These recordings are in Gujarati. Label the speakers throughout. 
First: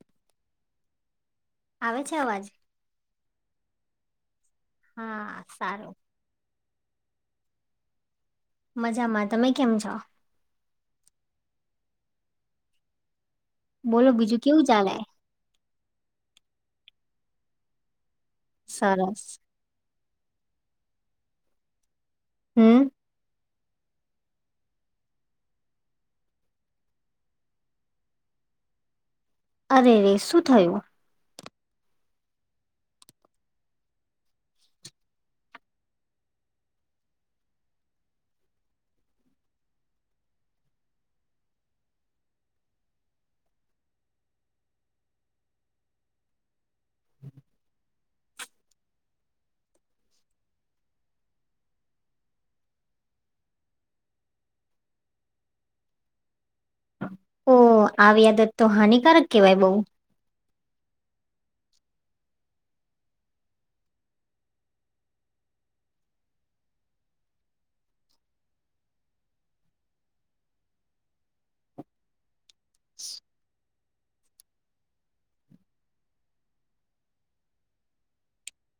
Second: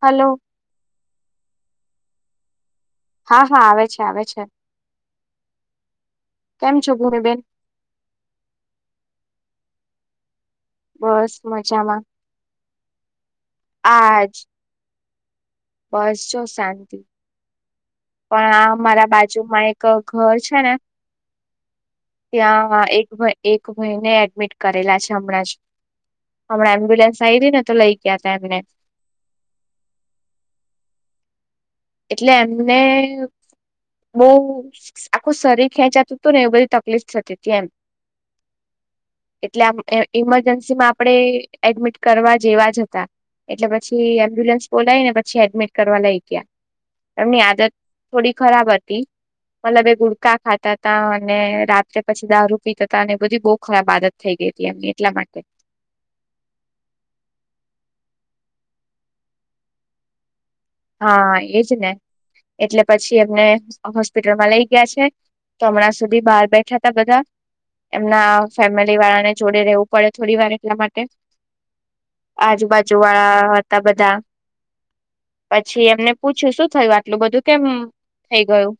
Speaker 1: હલો.
Speaker 2: આવે છે. અવાજ.
Speaker 1: હા, હા, આવે છે. આવે છે.
Speaker 2: હા, સારું.
Speaker 1: કેમ છો, ભુમી બેન?
Speaker 2: મજામાં. તમે કેમ છો?
Speaker 1: બસ મજામાં.
Speaker 2: બોલો, બીજું
Speaker 1: આજ
Speaker 2: કેવું ચાલે?
Speaker 1: બસ જો શાંતિ. પણ આ મારા
Speaker 2: સરસ
Speaker 1: બાજુમાં એક ઘર છે ને ત્યાં
Speaker 2: હમ
Speaker 1: એક-એક ભાઈને એડમિટ કરેલા છે, હમણાં જ. હમણાં એમ્બ્યુલન્સ આઈ ગઈ ને, તો લઈ ગયા હતા, એમને.
Speaker 2: અરે રે! શું થયું?
Speaker 1: એટલે એમને બહુ આખું શરીર ખેંચાતું હતું ને, એ બધી તકલીફ થતી હતી એમ. એટલે આ ઈમરજન્સી માં આપણે એડમિટ કરવા જેવા જ હતા. એટલે પછી એમ્બ્યુલન્સ બોલાય ને, પછી એડમિટ કરવા લઈ ગયા. એમની આદત થોડી ખરાબ હતી. મતલબ, એ ગુડકા ખાતા હતા, અને રાત્રે પછી દારૂ પીતા હતા, અને એ બધી બહુ ખરાબ આદત થઈ ગઈ. એટલા માટે [unintelligible]
Speaker 2: ઓ આવી આદત તો હાનિકારક કહેવાય બઉ.
Speaker 1: હા, એજ ને, એટલે પછી એમને હોસ્પિટલમાં લઈ ગયા છે. હમણાં સુધી બહાર બેઠા હતા બધા. એમના ફેમિલી વાળાને જોડે રહેવું પડે, થોડી વાર એટલા માટે. આજુબાજુ વાળા હતા બધા. [unintelligible] પછી એમને પૂછ્યું, શું થયું! આટલું બધું કેમ થઈ ગયું?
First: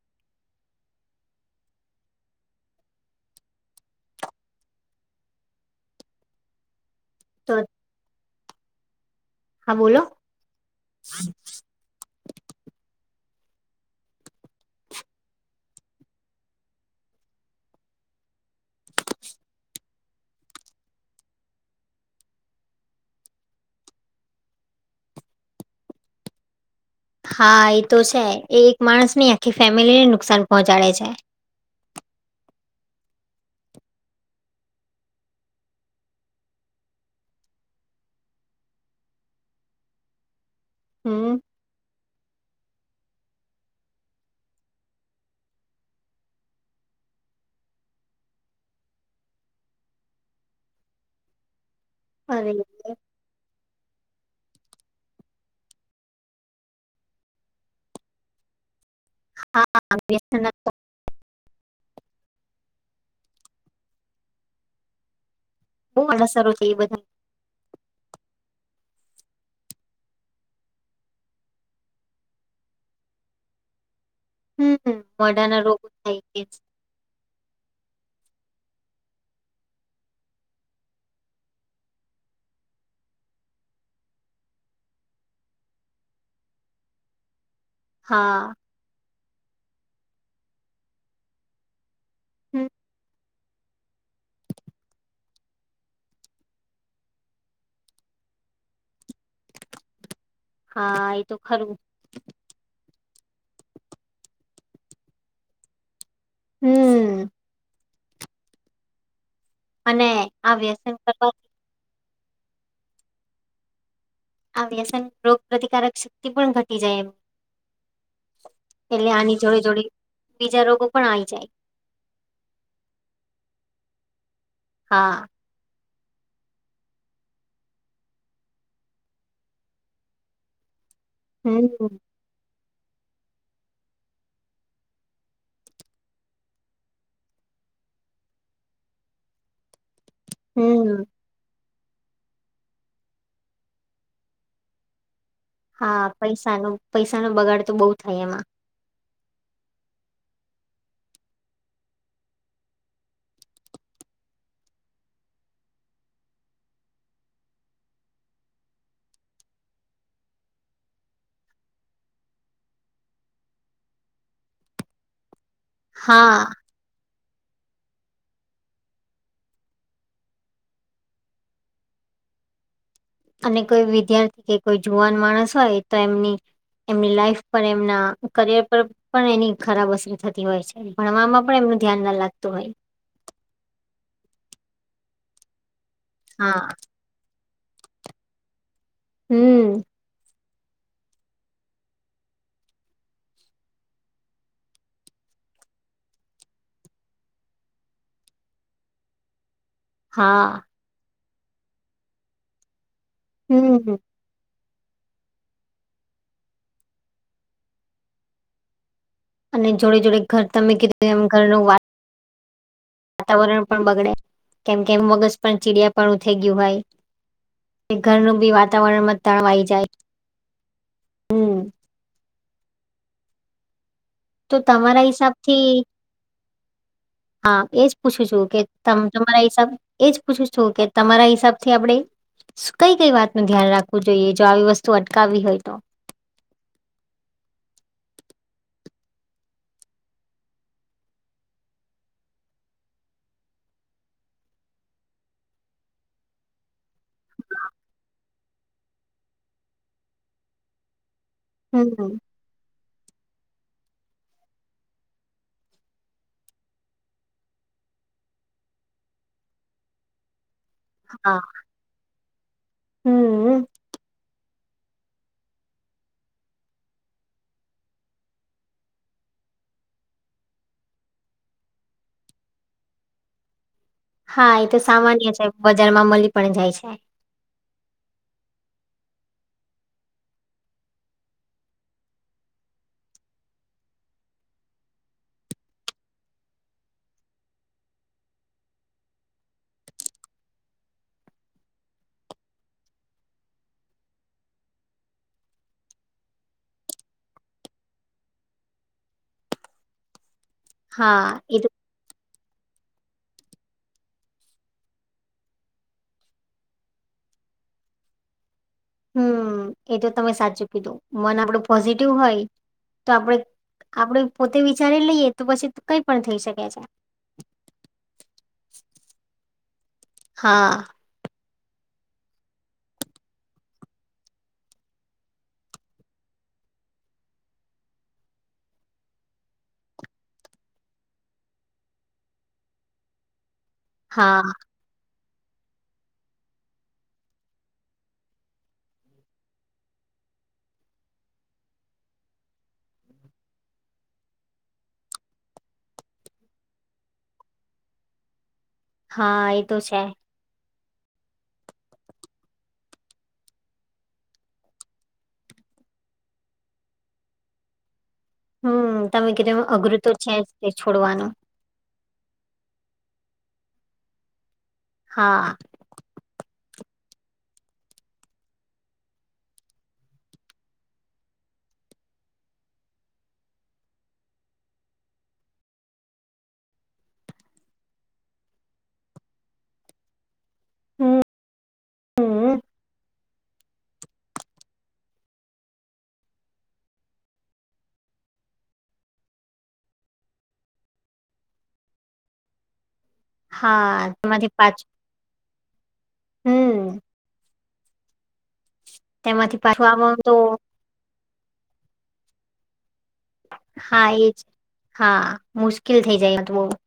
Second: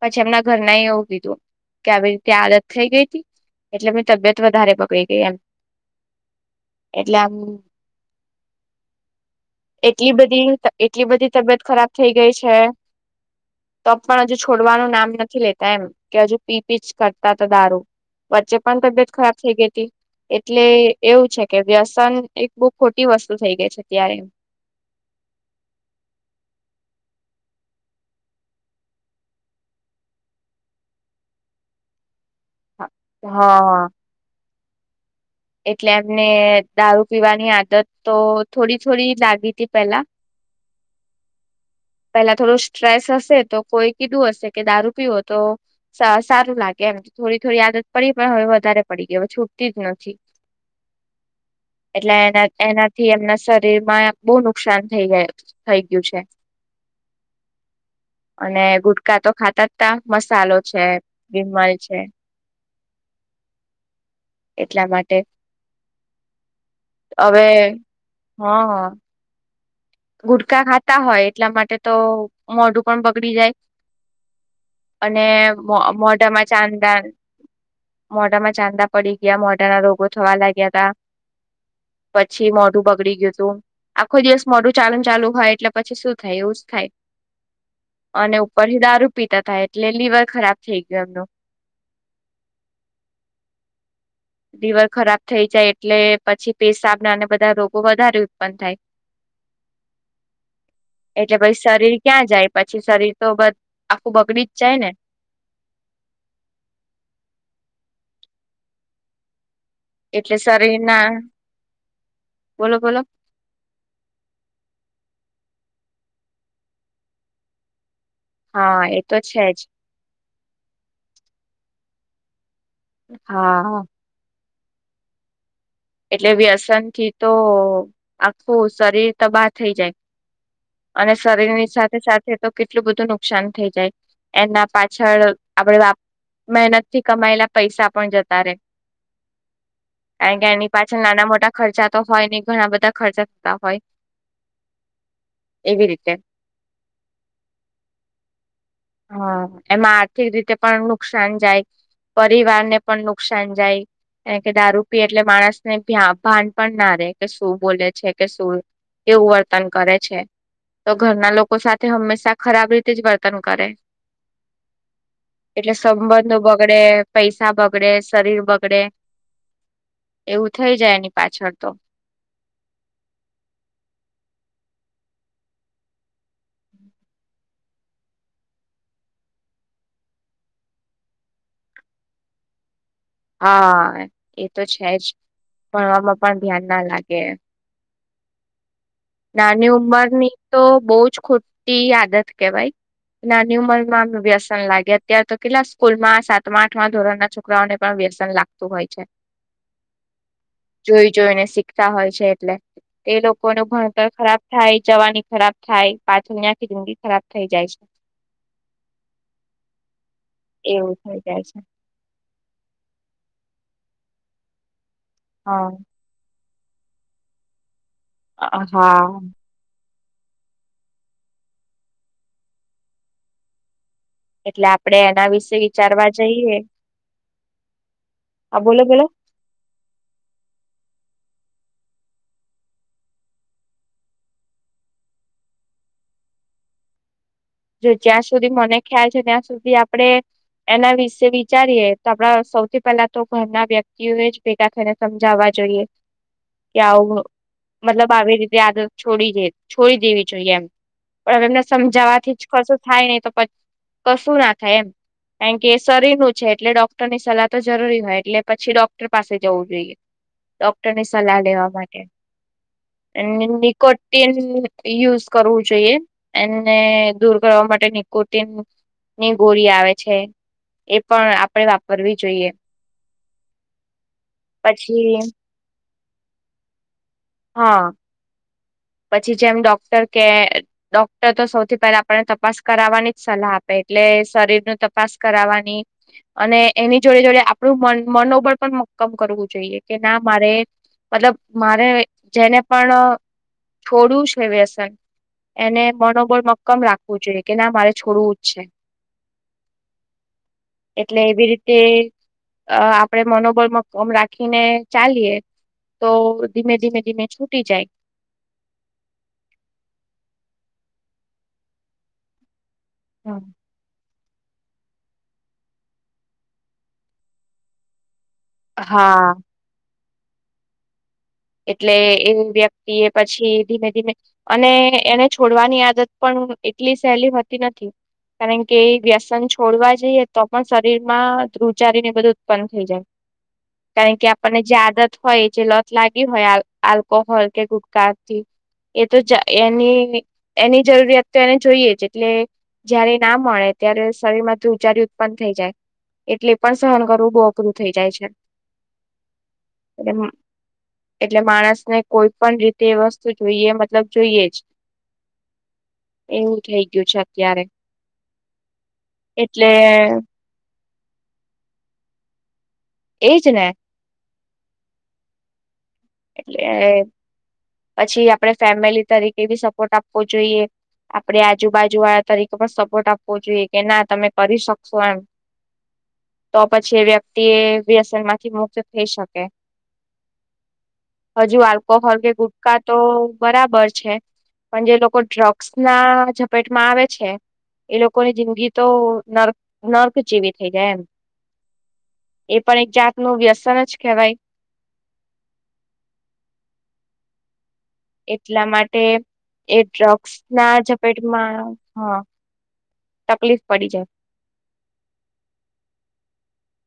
Speaker 1: પછી એમના ઘર ના એવું કીધું કે, આવી રીતે આદત થઈ ગઈ હતી. એટલે, એમની તબિયત વધારે બગડી ગઈ એમ, એટલે આમ.
Speaker 2: તો હા બોલો
Speaker 1: એટલી બધી એટલી બધી તબિયત ખરાબ થઈ ગઈ છે. તો પણ, હજુ છોડવાનું નામ નથી લેતા, એમ કે, હજુ પી પી જ કરતા હતા દારૂ. વચ્ચે પણ તબિયત ખરાબ થઈ ગઈ હતી. એટલે, એવું છે કે, વ્યસન એક બહુ ખોટી વસ્તુ થઈ ગઈ છે અત્યારે. [unintelligible]
Speaker 2: હા એ તો છે એ એક માણસ નહી આખી ફેમિલીને નુકસાન પહોંચાડે છે
Speaker 1: હા હા [inaudible] એટલે એમને દારૂ પીવાની આદત તો થોડી થોડી લાગી હતી પેલા હ [inaudible]
Speaker 2: હમ [inaudible]
Speaker 1: પેલા થોડું સ્ટ્રેસ હશે તો કોઈ કીધું હશે કે દારૂ પીવો તો સારું લાગે કેમ થોડી થોડી આદત પડી પણ હવે વધારે પડી ગઈ હવે છૂટતી જ નથી એટલે એના
Speaker 2: અરે રે.
Speaker 1: એનાથી એમના શરીર માં બહુ નુકસાન થઈ ગય થઈ ગયું છે અને ગુ [unintelligible] કા તો ખાતા જ ત
Speaker 2: હા વ્યસન
Speaker 1: મસાલો છે બીમલ છે [unintelligible] એટલા માટે
Speaker 2: બહુ અસરો છે એ બધા
Speaker 1: [unintelligible] હવે હા હા ગુટકા ખાતા હોય એટલા માટે તો મોઢું પણ બગડી જાય
Speaker 2: હમ
Speaker 1: [unintelligible] અને
Speaker 2: મોઢાના રોગો થાય કે
Speaker 1: મોઢામાં ચાદા મોઢામાં ચાંદા પડી ગયા મોઢાના રોગો થવા લાગ્યા હતા પછી મોઢું બગડી ગયું હતું આખો દિવસ મોઢું ચાલન ચાલુ હોય એટલે પછી શું થાય એવું જ થાય [unintelligible] અને
Speaker 2: હા
Speaker 1: ઉપરથી દારૂ પીતા થાય એટલે લિવર ખરાબ થઈ ગયો એમનો
Speaker 2: હમ [inaudible]
Speaker 1: [inaudible] દલી વર ખરાબ થઈ જાય એટલે પછી પેશાબના અને બધા રોગો વધારે ઉત્પન્ન થાય [unintelligible]
Speaker 2: હા એ તો
Speaker 1: એટલે પછી
Speaker 2: ખરું
Speaker 1: શરીર ક્યાં જાય પછી શરીર તો બધ આખું બગડી જ જાય ને
Speaker 2: હમ અને
Speaker 1: એટલે
Speaker 2: આ
Speaker 1: શરીર
Speaker 2: વ્યસન
Speaker 1: ના
Speaker 2: કરવા
Speaker 1: બોલો બોલો,
Speaker 2: આ વ્યસન રોગ પ્ર્રતિકારક શક્તિ પણ ઘટી જાય એમ
Speaker 1: હા એ
Speaker 2: એટલે
Speaker 1: તો
Speaker 2: આની
Speaker 1: છે
Speaker 2: જોડે
Speaker 1: જ
Speaker 2: જોડીે બીજા રોગો પણ આવીઈ જાય.
Speaker 1: હા
Speaker 2: હા
Speaker 1: એટલે વ્યસન થી તો આખું શરીર તબાહ થઈ જાય અને શરીરની
Speaker 2: હમ
Speaker 1: સાથે સાથે તો, કેટલું બધું નુકસાન થઈ જાય એના પાછળ આપડ મહેનતથી કમાયેલા પૈસા પણ જતા રહેે, કારણ કે એની પાછળ
Speaker 2: હમ
Speaker 1: નાના મોટા ખર્ચા તો હોય નને ઘણા બધા ખર્ચા થતા હોય એવી
Speaker 2: હા
Speaker 1: રીતે
Speaker 2: પૈસા ન પૈસા નો બગાડ તો બહુ થાય એમાં
Speaker 1: હા એમાં આર્થિક રીતે પણ નુકસાન જાય પરિવાર ને પણ નુકસાન જાય, કારણ કે દારૂ પી એટલે માણસ ને ભાન પણ ના રે કે શું બોલે છે કે શું એવું વર્તન કરે છે તો ઘરના લોકો સાથે હંમેશા ખરાબ રીતે જ વર્તન કરે, એટલે
Speaker 2: હા
Speaker 1: સંબંધો બગડે પૈસા બગડે શરીર બગડે એવું થઇ જાય એની પાછળ તો,
Speaker 2: અને કોઈ વિદ્યાર્થી કે કોઈ જુવાન માણસ હોય તો એમની એમની લાઈફ પર એમના કરિયર પર પણ એની ખરાબ અસર થતી હોય છે, ભણવામાં પણ એ, ધ્યાન ના લાગતું હોય
Speaker 1: હા એ તો છે જ ભણવામાં પણ ધ્યાન
Speaker 2: હા
Speaker 1: ના લાગે, નાની
Speaker 2: હમ
Speaker 1: ઉંમર ની તો બહ જ ખોટી આદત કેવાય ના ન્યુ મનમાં વ્યસન લાગે અત્ય્યારે તો કેટલા સ્કૂલ માં સાતમા આઠમા ધોરણ ના છોકરાઓને પણ, ન લાગતું હોય છે
Speaker 2: હા.
Speaker 1: જોઈ જોઈને શીખતા હોય છે એટલે એ લોકોનું ભણ
Speaker 2: હમ
Speaker 1: ખરાબ થાય જવાની ખરાબ થાય પાછળ ની આખી જિંદગી ખરાબ થઈ જાય છે.
Speaker 2: અને જોડે જોડે ઘર તમે
Speaker 1: એવું
Speaker 2: કીધું
Speaker 1: થઈ
Speaker 2: એમ ઘર
Speaker 1: જાય
Speaker 2: ન
Speaker 1: છે
Speaker 2: વા વાતાવરણ પણ બગડે કેમ કેમ મગજ પણ
Speaker 1: હા
Speaker 2: ચીડિયાપણું થઈ ગયું હોય, ઘરનું બી વાતાવરણમાં જ
Speaker 1: હા
Speaker 2: તણવાઈ જાય હમ તો
Speaker 1: એટલે આપડે
Speaker 2: તમારા
Speaker 1: એના
Speaker 2: હિસાબ
Speaker 1: વિશે
Speaker 2: થી
Speaker 1: વિચારવા જઈએ.
Speaker 2: હા એજ પૂછું છું કે
Speaker 1: હા બોલો બોલો
Speaker 2: તમારા હિસાબ એજ પૂછું છું કે તમારા હિસાબ થી આપણે કઈ કઈ વાત નું ધ્યાન રાખવું જોઈએ જો આવી વસ્તુ અટકાવવી હોય તો
Speaker 1: [inaudible] જ્યાં સુધી મને ખ્યાલ છે ત્યાં સુધી આપડે એના વિશે વિચારીએ તો આપડા સૌથી પેલા તો ઘરના વ્યક્તિઓ એ જ ભેગા થઈને સમજાવવા. જોઈએ કે આવું. મતલબ આવી રીતે આદત છોડી દે છોડી દેવી જોઈએ, એમ. પણ હવે એમને
Speaker 2: હમ
Speaker 1: સમજાવાથી જ કશું થાય નહીિ તો કશું ના થાય એમ કારણ કે એ શરીરનું છે એટલે ડોક્ટર ની સલાહ તો જરૂરી હોય એટલે પછી, ડોક્ટર પાસે જવું જોઈએ. ડોક્ટરની
Speaker 2: હા
Speaker 1: સલાહ લેવા માટે અને
Speaker 2: હમ
Speaker 1: નિકોન યુઝ કરવું જોઈએ એને દૂર કરવા માટે નિકોતિન ની ગોળી આવે છે. એ પણ આપણે વાપરવી જોઈએ.
Speaker 2: હા એ તો
Speaker 1: પછી
Speaker 2: સામાન્ય છે, બજારમાં મળી પણ જાય છે.
Speaker 1: હા. પછી જેમ ડોક્ટર કે ડોક્ટર તો સૌથી પહેલા આપણને તપાસ કરાવવાની જ સલાહ આપે એટલે શરીર ન તપાસ કરની અને એની જોડે જોડે આપણું મ પણ, કરવું જોઈએ કે ના મારે મતલબ મારે જેને પણ છોડું છેવેસન એને મનોબળ મક્કમ રાખવું જોઈએ કે ના મારે છોડવું જ છે એટલે
Speaker 2: હા
Speaker 1: એવી
Speaker 2: એ તો
Speaker 1: રીતે અ આપડે મનોબલમાં કોમ રાખીને ચાલીએ તો ધીમે ધીમે દિમે છૂટી જાય-
Speaker 2: હમ એ તો તમે સાચું કીધું મન આપડું પોઝિટિવ હોય તો આપડે આપડે પોતે વિચારી લઈએ તો પછી કઈ પણ થઈ શકે છે.
Speaker 1: હા.
Speaker 2: હા.
Speaker 1: એટલે એ વ્યક્તિ એ પછી ધીમે ધીમે અને એને છોડવાની આદત પણ એટલી સહેલીતી નથી. કારણ કે વ્યસન છોડવા જઈએ તો પણ શરીર માં રુચારી ને બધું ઉત્પન્ન થઈ જાય કારણ કે
Speaker 2: હા
Speaker 1: આપણને જે આદત હોય જે લોથ લાગે હોય આલ્કોહોલ કે ગુટકાથી એ તો એની એની જરૂરિયાત તો એને જોઈએ જ એટલે જયારે ના મળે ત્યારે શરીર માંથી ઉજારી ઉત્પન્ન થઈ જાય એટલે પણ સહન કરવું બહ અઘરું થઇ જાય છે.
Speaker 2: હા. એ તો છે.
Speaker 1: એટલે એટલે માણસને કોઈ પણ રીતે વસ્તુ જોઈએ મતલબ જોઈએ જ એવું થઈ ગયું છે અત્યારે.
Speaker 2: હમ તમે કધ
Speaker 1: એટલે
Speaker 2: અઘરું તો છે જ તે છોડવાનું
Speaker 1: એ જ ને.
Speaker 2: હા.
Speaker 1: એટલે પછી આપણે ફેમિલી તરીકે બી સપોર્ટ આપવો જોઈએ. આપણે આજુબાજુ વાળા તરીકે પણ સપોર્ટ આપવો જોઈએ કે ના તમે કરી શકશો એમ. તો પછી વ્યક્તિ એ વ્યસન માંથી મુક્ત થઈ શકે.
Speaker 2: હમ
Speaker 1: હજુ આલ્કોહોલ કે
Speaker 2: હમ,
Speaker 1: ગુટકા તો બરાબર છે, પણ જે લોકો ડ્રગ્સ ના ઝપેટમાં આવે છે. એ લોકોની જિંદગી તો નર્ક નર્ક જેવી થઈ જાય એમ. એ પણ એક જાત નું વ્યસન જ
Speaker 2: હા
Speaker 1: કહેવાય.
Speaker 2: તેમાંથી પાછું હમ.
Speaker 1: એટલા માટે,
Speaker 2: તેમાંથી
Speaker 1: એ
Speaker 2: પાછું આવવાનું
Speaker 1: ડ્રગ્સ
Speaker 2: તો
Speaker 1: ના ઝપેટમાં હા. તકલીફ પડી
Speaker 2: હા
Speaker 1: જાય
Speaker 2: એજ, હા મુશ્કેલ થઇ જાય તો બહ. [inaudible]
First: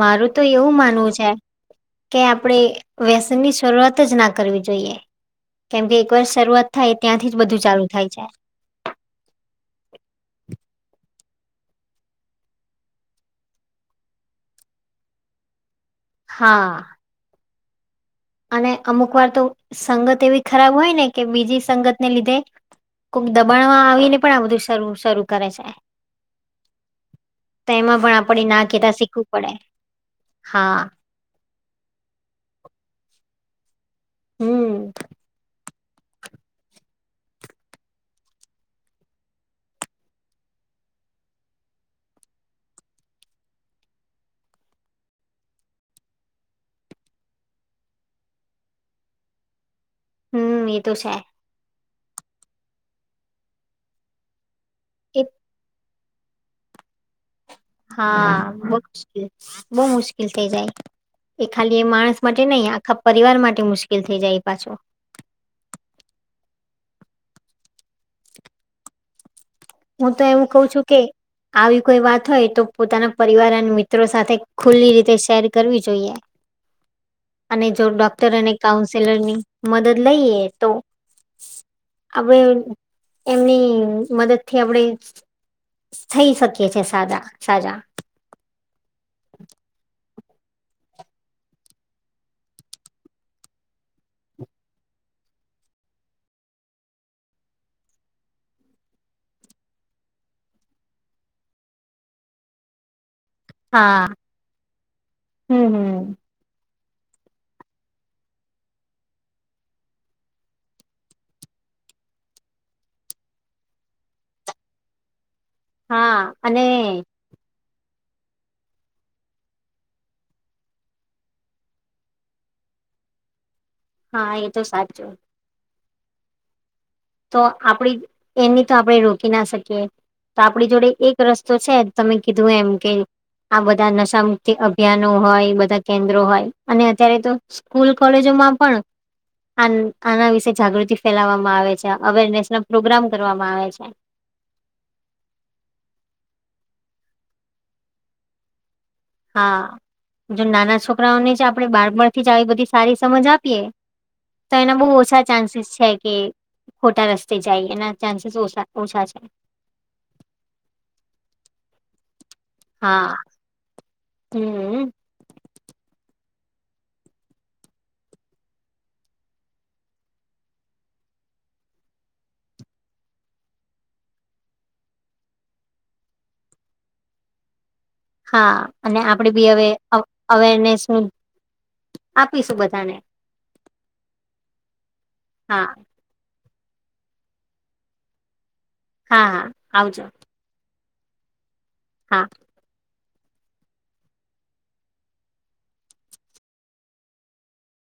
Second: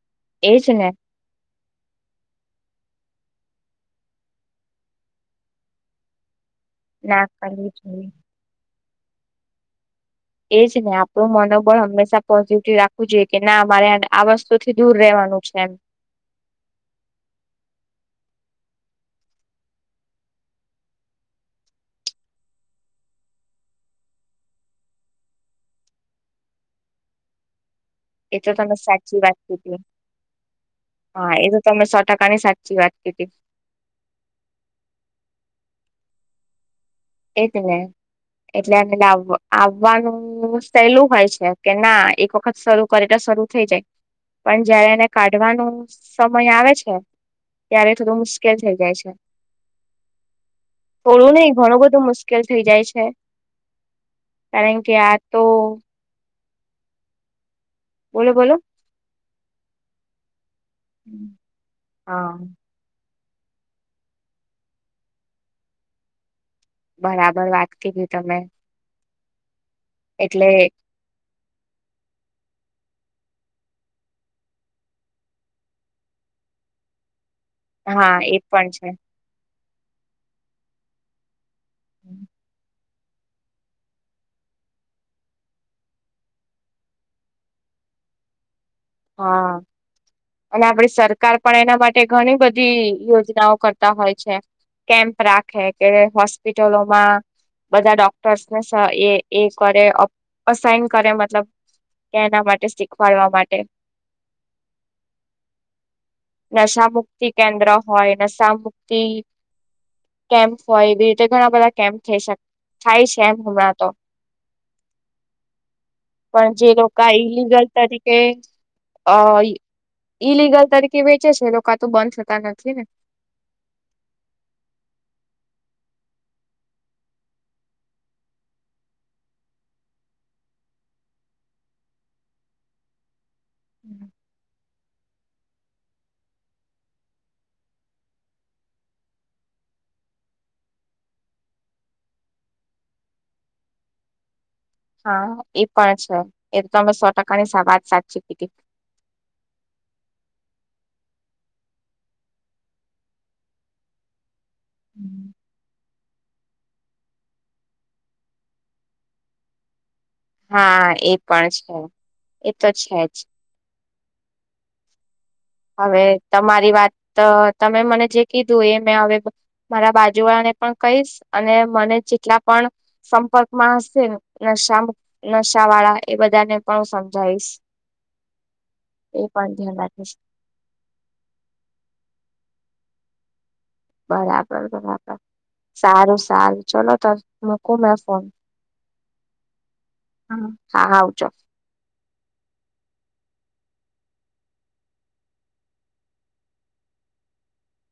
Speaker 2: મારું તો
Speaker 1: એજ
Speaker 2: એવું
Speaker 1: ને
Speaker 2: માનવું છે, કે આપડે વ્યસનની શરૂઆત જ ના કરવી જોઈએ, કેમકે એકવાર શરૂઆત થાય
Speaker 1: ના
Speaker 2: ત્યાંથી જ બધું
Speaker 1: કરવી
Speaker 2: ચાલુ
Speaker 1: જોઈએ
Speaker 2: થાય છે.
Speaker 1: એજ ને આપણું મનોબળ હંમેશા પોઝિટિવ રાખવું જોઈએ કે ના મારે આ વસ્તુ થી દૂર રહેવાનું છે. વ્યસન.
Speaker 2: હા. અને અમુક વાર તો સંગત એવી ખરાબ હોય ને કે બીજી સંગતને લીધે કોક દબાણમાં આવીને પણ આ બધું શ શરૂ કરે છે.
Speaker 1: [inaudible]
Speaker 2: તો એમાં પણ
Speaker 1: એ
Speaker 2: આપણે
Speaker 1: તો
Speaker 2: ના
Speaker 1: તમે
Speaker 2: કેતા
Speaker 1: સાચી
Speaker 2: શીખવું
Speaker 1: વાત
Speaker 2: પડે
Speaker 1: કીધી.
Speaker 2: હા
Speaker 1: હા એ તો તમે સો ટકાની સાચી વાત કીધી.
Speaker 2: હમ.
Speaker 1: એજ ને. એટલે લ આવવાનું સહેલું હોય છે કે ના એક વખત શરૂ કરી તો શરૂ થઈ જાય, પણ જયારે એને કાઢવાનો સમય આવે છે. ત્યારે થોડું મુશ્કેલ થઈ જાય છે.
Speaker 2: હમ એ તો છે.
Speaker 1: થોડું નહીં ઘણું બધું મુશ્કેલ થઇ જાય છે. કારણ કે આ
Speaker 2: એ
Speaker 1: તો બોલો
Speaker 2: હા
Speaker 1: બોલો
Speaker 2: બહુ મુશ્કિલ બહુ મુશ્કેલ થઇ જાય. એ ખાલી એ માણસ
Speaker 1: હા
Speaker 2: માટે નહી આખા પરિવાર માટે મુશ્કેલ થઈ જાય એ પાછું.
Speaker 1: બરાબર વાત કીધી તમે.
Speaker 2: હું તો એવું
Speaker 1: એટલે
Speaker 2: ક છું કે આવી કોઈ વાત હોય તો પોતાના પરિવાર અને મિત્રો સાથે ખુલ્લી રીતે શેર કરવી જોઈએ. અને જો
Speaker 1: હા
Speaker 2: ડોક્ટર
Speaker 1: એ
Speaker 2: અને
Speaker 1: પણ છે
Speaker 2: કાઉન્સેલર ની મદદ લઈએ તો. હવે એમની મદદ થી આપણેે થઈ શકીએ છે એ સાજા સાજા.
Speaker 1: હા. અને આપડી સરકાર પણ એના માટે ઘણી બધી યોજનાઓ કરતા હોય છે. કેમ્પ રાખે કે હોસ્પિટલોમાં. બધા ડોક્ટર્સને એ એ કરે અસાઈન કરે મતલબ કેના માટે શીખવાડવા માટે.
Speaker 2: હા, હમ હમ.
Speaker 1: નશા મુક્તિ કેન્દ્ર હોય નશા મુક્તિ કેમ્પ હોય એ રીતે ઘણા બધા કેમ્પ થઈ થાય છે એમ હમણાં તો.
Speaker 2: હા
Speaker 1: પણ
Speaker 2: અને
Speaker 1: જે લોકો ઇલીગલ તરીકે અ ઈલિગલ તરીકે વેચે છે એ લોકો આ તો બંધ થતા નથી ને.
Speaker 2: હા એ તો સાચું. તો આપડી એની તો આપણે રોકી ના શકીએ. તો આપણી જોડે એક રસ્તો છે તમે કીધું એમ કે આ બધા નશા મુક્તિ અભ્યાનો હોય બધા કેન્દ્રો હોય અને અત્યારે તો સ્કૂલ, કોલેજોમાં પણ આના વિશે જાગૃતિ ફેલાવવામાં આવે છે અવેરનેસ ન પ્રોગ્રામ કરવામાં આવે છે.
Speaker 1: હા એ પણ છે એ તો અમે સો ટકાની વાત સાચી કીધી.
Speaker 2: હા. જો નાના છોકરાઓને જ આપણે બાળબણ થી જ આવી બધી સારી સમજ આપીએ તો એના બહુ ઓછા ચાન્સીસ છે, કે ખોટા રસ્તે જાય એના ચાન્સીસ ઓછા ઓછા છે.
Speaker 1: હા, એ પણ છે. એ તો
Speaker 2: હા
Speaker 1: છેજ.
Speaker 2: હમ
Speaker 1: હવે તમારી વાત તમે મને જે કીધું એ મેં હવે મારા બાજુ વાળાને પણ કહીશ. અને મને જેટલા પણ સંપર્કમાં હશે ને ન શા નશા વાળા એ બધાને પણ હું સમજાઈશ.
Speaker 2: હા, અને આપડી બી હવે
Speaker 1: રાખીશ
Speaker 2: અવેરનેસ નું આપીશું બધાને.
Speaker 1: બરાબર, બરાબર
Speaker 2: હા
Speaker 1: સારું, સારું ચલો તો મુકુ મે ફોન.
Speaker 2: હા, હા આવજો!
Speaker 1: હા હા, આવજો!
Speaker 2: હા.